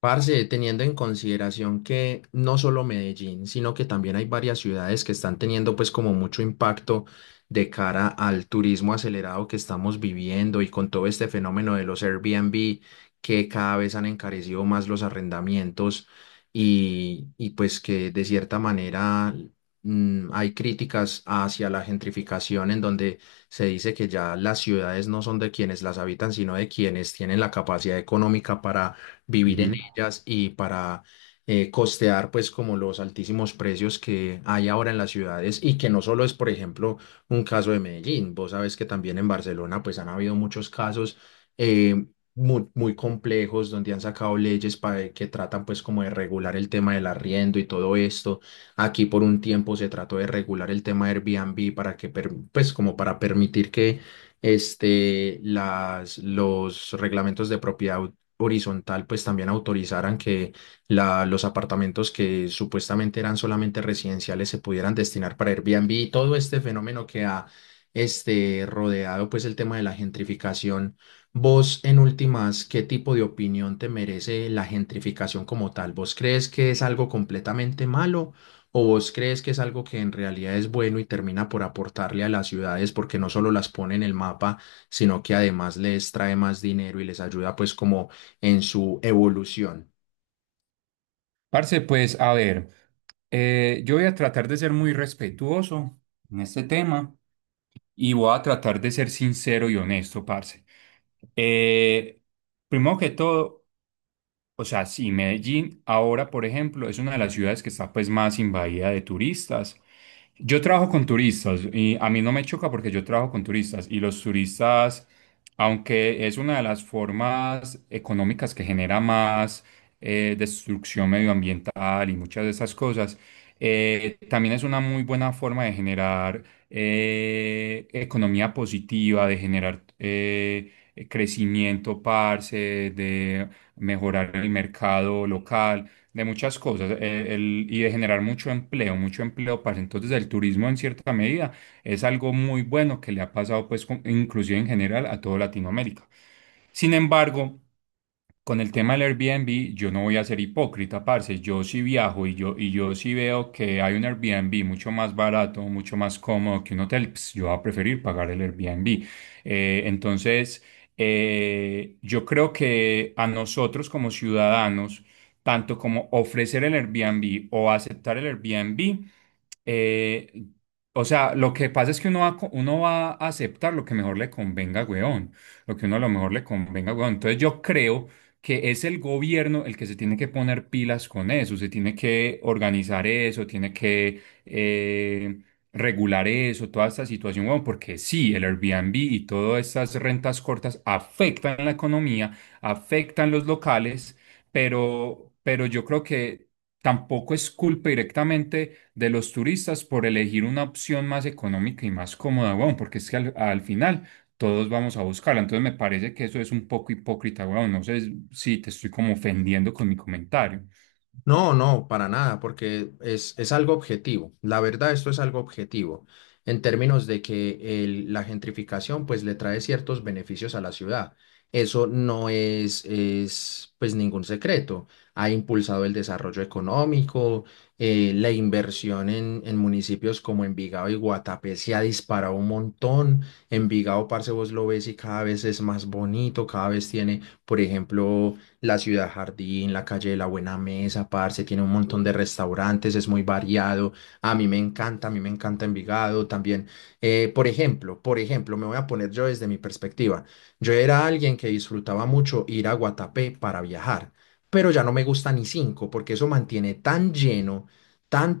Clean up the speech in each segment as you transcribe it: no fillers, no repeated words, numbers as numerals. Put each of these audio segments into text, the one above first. Parce, teniendo en consideración que no solo Medellín, sino que también hay varias ciudades que están teniendo pues como mucho impacto de cara al turismo acelerado que estamos viviendo y con todo este fenómeno de los Airbnb que cada vez han encarecido más los arrendamientos y pues que de cierta manera hay críticas hacia la gentrificación en donde se dice que ya las ciudades no son de quienes las habitan, sino de quienes tienen la capacidad económica para vivir en Ujú. ellas y para costear pues como los altísimos precios que hay ahora en las ciudades y que no solo es, por ejemplo, un caso de Medellín. Vos sabes que también en Barcelona pues han habido muchos casos eh, muy, muy complejos, donde han sacado leyes para que tratan pues como de regular el tema del arriendo y todo esto. Aquí por un tiempo se trató de regular el tema de Airbnb para que pues como para permitir que los reglamentos de propiedad horizontal pues también autorizaran que los apartamentos que supuestamente eran solamente residenciales se pudieran destinar para Airbnb y todo este fenómeno que ha rodeado pues el tema de la gentrificación. Vos, en últimas, ¿qué tipo de opinión te merece la gentrificación como tal? ¿Vos crees que es algo completamente malo o vos crees que es algo que en realidad es bueno y termina por aportarle a las ciudades, porque no solo las pone en el mapa, sino que además les trae más dinero y les ayuda pues como en su evolución? Parce, pues a ver, yo voy a tratar de ser muy respetuoso en este tema y voy a tratar de ser sincero y honesto, parce. Eh, Primero que todo, o sea, sí, Medellín ahora, por ejemplo, es una de las ciudades que está pues más invadida de turistas. Yo trabajo con turistas y a mí no me choca porque yo trabajo con turistas y los turistas, aunque es una de las formas económicas que genera más destrucción medioambiental y muchas de esas cosas, también es una muy buena forma de generar economía positiva, de generar crecimiento, parce, de mejorar el mercado local de muchas cosas, y de generar mucho empleo, mucho empleo, para entonces el turismo en cierta medida es algo muy bueno que le ha pasado pues inclusive en general a toda Latinoamérica. Sin embargo, con el tema del Airbnb, yo no voy a ser hipócrita, parce. Yo sí viajo y yo sí veo que hay un Airbnb mucho más barato, mucho más cómodo que un hotel. Pues, yo voy a preferir pagar el Airbnb. Eh, entonces, yo creo que a nosotros como ciudadanos, tanto como ofrecer el Airbnb o aceptar el Airbnb, eh, o sea, lo que pasa es que uno va a aceptar lo que mejor le convenga, weón. Lo que uno a lo mejor le convenga, weón. Entonces, yo creo que es el gobierno el que se tiene que poner pilas con eso, se tiene que organizar eso, tiene que regular eso, toda esta situación, weón, porque sí, el Airbnb y todas estas rentas cortas afectan la economía, afectan los locales, pero yo creo que tampoco es culpa directamente de los turistas por elegir una opción más económica y más cómoda, weón, porque es que al final todos vamos a buscarla. Entonces me parece que eso es un poco hipócrita, weón. No sé si te estoy como ofendiendo con mi comentario. No, no, para nada, porque es algo objetivo. La verdad, esto es algo objetivo, en términos de que la gentrificación pues le trae ciertos beneficios a la ciudad. Eso no es, es pues ningún secreto. Ha impulsado el desarrollo económico. La inversión en municipios como Envigado y Guatapé se ha disparado un montón. Envigado, parce, vos lo ves y cada vez es más bonito, cada vez tiene, por ejemplo, la Ciudad Jardín, la calle de la Buena Mesa, parce, tiene un montón de restaurantes, es muy variado. A mí me encanta, a mí me encanta Envigado también. Por ejemplo, por ejemplo, me voy a poner yo desde mi perspectiva. Yo era alguien que disfrutaba mucho ir a Guatapé para viajar, pero ya no me gusta ni cinco, porque eso mantiene tan lleno, tan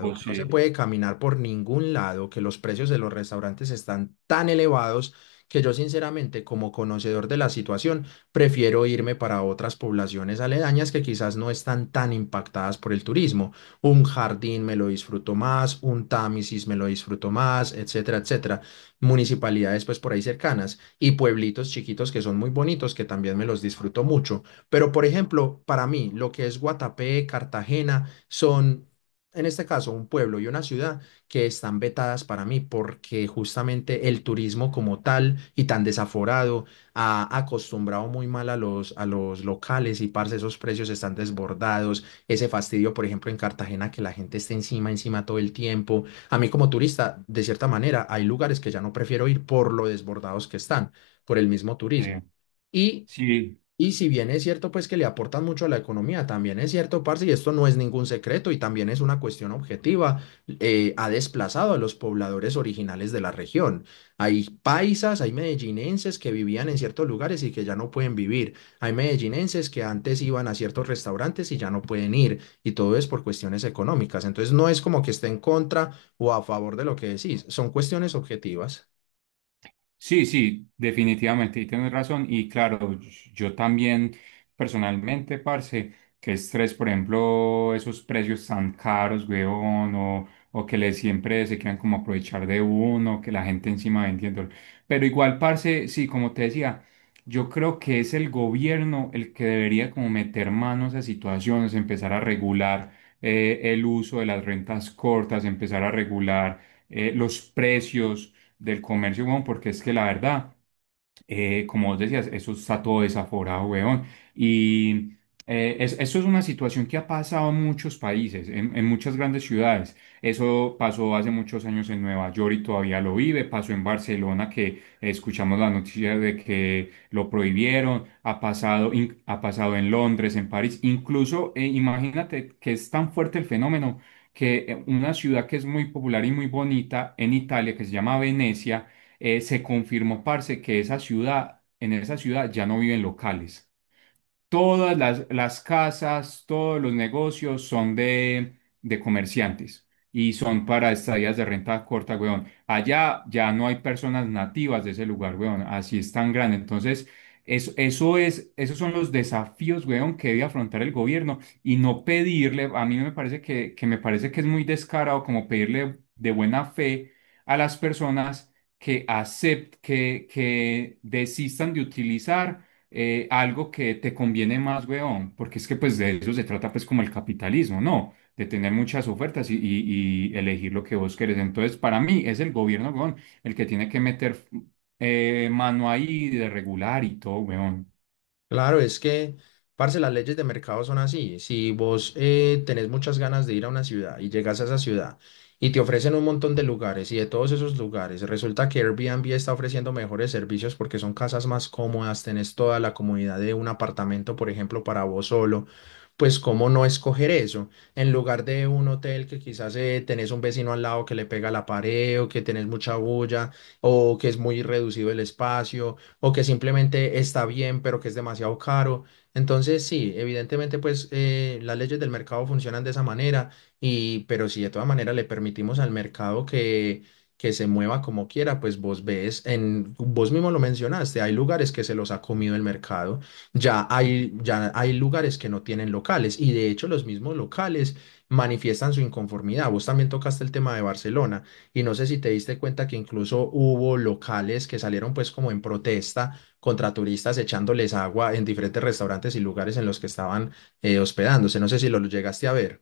O no. que no se si puede caminar por ningún lado, que los precios de los restaurantes están tan elevados que yo sinceramente, como conocedor de la situación, prefiero irme para otras poblaciones aledañas que quizás no están tan impactadas por el turismo. Un Jardín me lo disfruto más, un Támesis me lo disfruto más, etcétera, etcétera. Municipalidades pues por ahí cercanas y pueblitos chiquitos que son muy bonitos, que también me los disfruto mucho. Pero, por ejemplo, para mí lo que es Guatapé, Cartagena, son, en este caso, un pueblo y una ciudad que están vetadas para mí, porque justamente el turismo como tal y tan desaforado ha acostumbrado muy mal a los locales y, parce, esos precios están desbordados, ese fastidio, por ejemplo, en Cartagena, que la gente está encima, encima todo el tiempo. A mí, como turista, de cierta manera, hay lugares que ya no prefiero ir por lo desbordados que están, por el mismo eh, turismo. Y si y si bien es cierto pues que le aportan mucho a la economía, también es cierto, parce, y esto no es ningún secreto y también es una cuestión objetiva, ha desplazado a los pobladores originales de la región. Hay paisas, hay medellinenses que vivían en ciertos lugares y que ya no pueden vivir. Hay medellinenses que antes iban a ciertos restaurantes y ya no pueden ir. Y todo es por cuestiones económicas. Entonces, no es como que esté en contra o a favor de lo que decís, son cuestiones objetivas. sí, sí, definitivamente, y tienes razón. Y claro, yo también personalmente, parce, que estrés, por ejemplo, esos precios tan caros, weón, o que le siempre se quieran como aprovechar de uno, que la gente encima vendiendo. Pero igual, parce, sí, como te decía, yo creo que es el gobierno el que debería como meter manos a situaciones, empezar a regular el uso de las rentas cortas, empezar a regular los precios del comercio, weón, porque es que la verdad, como vos decías, eso está todo desaforado, weón. Y Eso es una situación que ha pasado en muchos países, en muchas grandes ciudades. Eso pasó hace muchos años en Nueva York y todavía lo vive, pasó en Barcelona, que escuchamos la noticia de que lo prohibieron, ha pasado, ha pasado en Londres, en París, incluso imagínate que es tan fuerte el fenómeno que una ciudad que es muy popular y muy bonita en Italia, que se llama Venecia, se confirmó, parce, que esa ciudad, en esa ciudad ya no viven locales. Todas las casas, todos los negocios son de comerciantes y son para estadías de renta corta, weón. Allá ya no hay personas nativas de ese lugar, weón. Así es tan grande. Entonces, esos son los desafíos, weón, que debe afrontar el gobierno y no pedirle, a mí no me parece que me parece que es muy descarado como pedirle de buena fe a las personas que acepten, que desistan de utilizar algo que te conviene más, weón, porque es que pues de eso se trata pues como el capitalismo, ¿no? De tener muchas ofertas y elegir lo que vos querés. Entonces, para mí es el gobierno, weón, el que tiene que meter mano ahí de regular y todo, weón. Claro, es que, parce, las leyes de mercado son así. Si vos tenés muchas ganas de ir a una ciudad y llegas a esa ciudad y te ofrecen un montón de lugares, y de todos esos lugares resulta que Airbnb está ofreciendo mejores servicios porque son casas más cómodas, tenés toda la comodidad de un apartamento, por ejemplo, para vos solo. Pues, cómo no escoger eso en lugar de un hotel, que quizás tenés un vecino al lado que le pega la pared, o que tenés mucha bulla, o que es muy reducido el espacio, o que simplemente está bien, pero que es demasiado caro. Entonces, sí, evidentemente, pues las leyes del mercado funcionan de esa manera, y, pero si de todas maneras le permitimos al mercado que se mueva como quiera, pues vos ves, vos mismo lo mencionaste, hay lugares que se los ha comido el mercado, ya hay lugares que no tienen locales, y de hecho los mismos locales manifiestan su inconformidad. Vos también tocaste el tema de Barcelona. Y no sé si te diste cuenta que incluso hubo locales que salieron pues como en protesta contra turistas, echándoles agua en diferentes restaurantes y lugares en los que estaban hospedándose. No sé si lo llegaste a ver.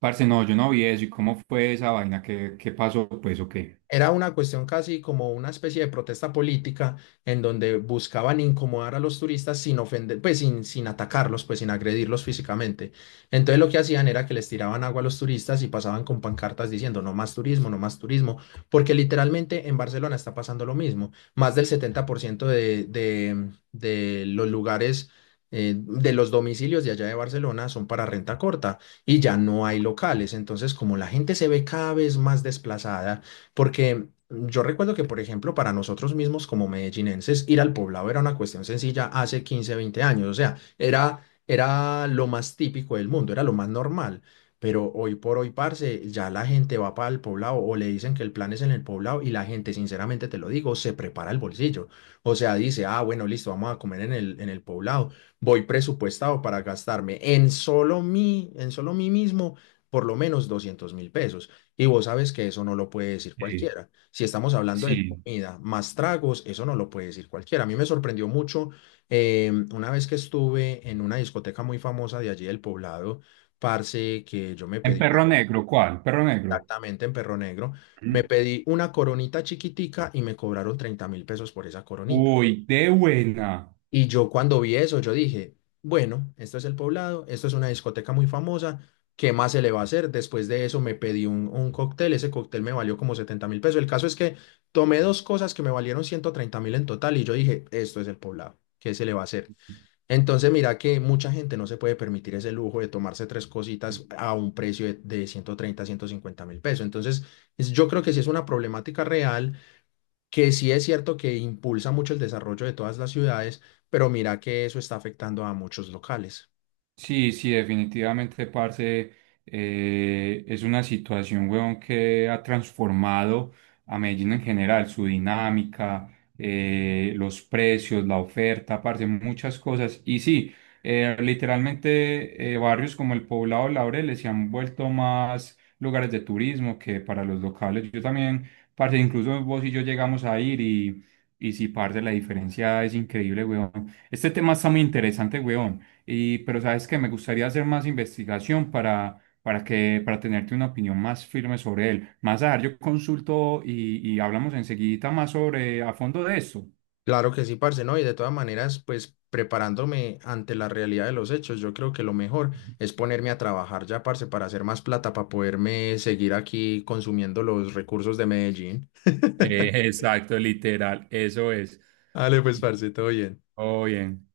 Parce, no, yo no vi eso. ¿Y cómo fue esa vaina? ¿Qué, qué pasó? Pues, ¿o qué? Era una cuestión casi como una especie de protesta política en donde buscaban incomodar a los turistas sin ofender, pues sin atacarlos, pues sin agredirlos físicamente. Entonces, lo que hacían era que les tiraban agua a los turistas y pasaban con pancartas diciendo no más turismo, no más turismo, porque literalmente en Barcelona está pasando lo mismo. Más del 70% de, de los lugares, de los domicilios de allá de Barcelona son para renta corta y ya no hay locales. Entonces, como la gente se ve cada vez más desplazada, porque yo recuerdo que, por ejemplo, para nosotros mismos como medellinenses, ir al Poblado era una cuestión sencilla hace 15 20 años. O sea, era, era lo más típico del mundo, era lo más normal. Pero hoy por hoy, parce, ya la gente va para el Poblado o le dicen que el plan es en el Poblado, y la gente, sinceramente te lo digo, se prepara el bolsillo. O sea, dice, ah, bueno, listo, vamos a comer en en el Poblado. Voy presupuestado para gastarme, en solo mí mismo, por lo menos 200.000 pesos. Y vos sabes que eso no lo puede decir Sí, cualquiera. Si estamos hablando de sí. comida más tragos, eso no lo puede decir cualquiera. A mí me sorprendió mucho una vez que estuve en una discoteca muy famosa de allí del Poblado, parce, que yo me ¿En pedí Perro Negro? ¿Cuál? ¿Perro Negro? exactamente en Perro Negro, me Ujú. pedí una coronita chiquitica y me cobraron 30.000 pesos por esa coronita. Uy, de buena. Y yo, cuando vi eso, yo dije, bueno, esto es El Poblado, esto es una discoteca muy famosa, ¿qué más se le va a hacer? Después de eso me pedí un cóctel, ese cóctel me valió como 70.000 pesos. El caso es que tomé dos cosas que me valieron 130.000 en total, y yo dije, esto es El Poblado, ¿qué se le va a hacer? Entonces, mira que mucha gente no se puede permitir ese lujo de tomarse tres cositas a un precio de, ciento treinta, 150.000 pesos. Entonces, yo creo que sí es una problemática real, que sí es cierto que impulsa mucho el desarrollo de todas las ciudades, pero mira que eso está afectando a muchos locales. Sí, sí, definitivamente, parce, es una situación, weón, que ha transformado a Medellín en general, su dinámica, los precios, la oferta, parce, muchas cosas. Y sí, literalmente, barrios como el Poblado, Laureles se han vuelto más lugares de turismo que para los locales. Yo también, parce, incluso vos y yo llegamos a ir y sí, parce, la diferencia es increíble, weón. Este tema está muy interesante, weón. Y, pero sabes que me gustaría hacer más investigación para tenerte una opinión más firme sobre él. Más a yo consulto y hablamos enseguida más sobre a fondo de esto. Claro que sí, parce, ¿no? Y de todas maneras, pues preparándome ante la realidad de los hechos, yo creo que lo mejor es ponerme a trabajar ya, parce, para hacer más plata, para poderme seguir aquí consumiendo los recursos de Medellín. Exacto, literal, eso es. Dale, pues, parce, todo bien. Todo bien.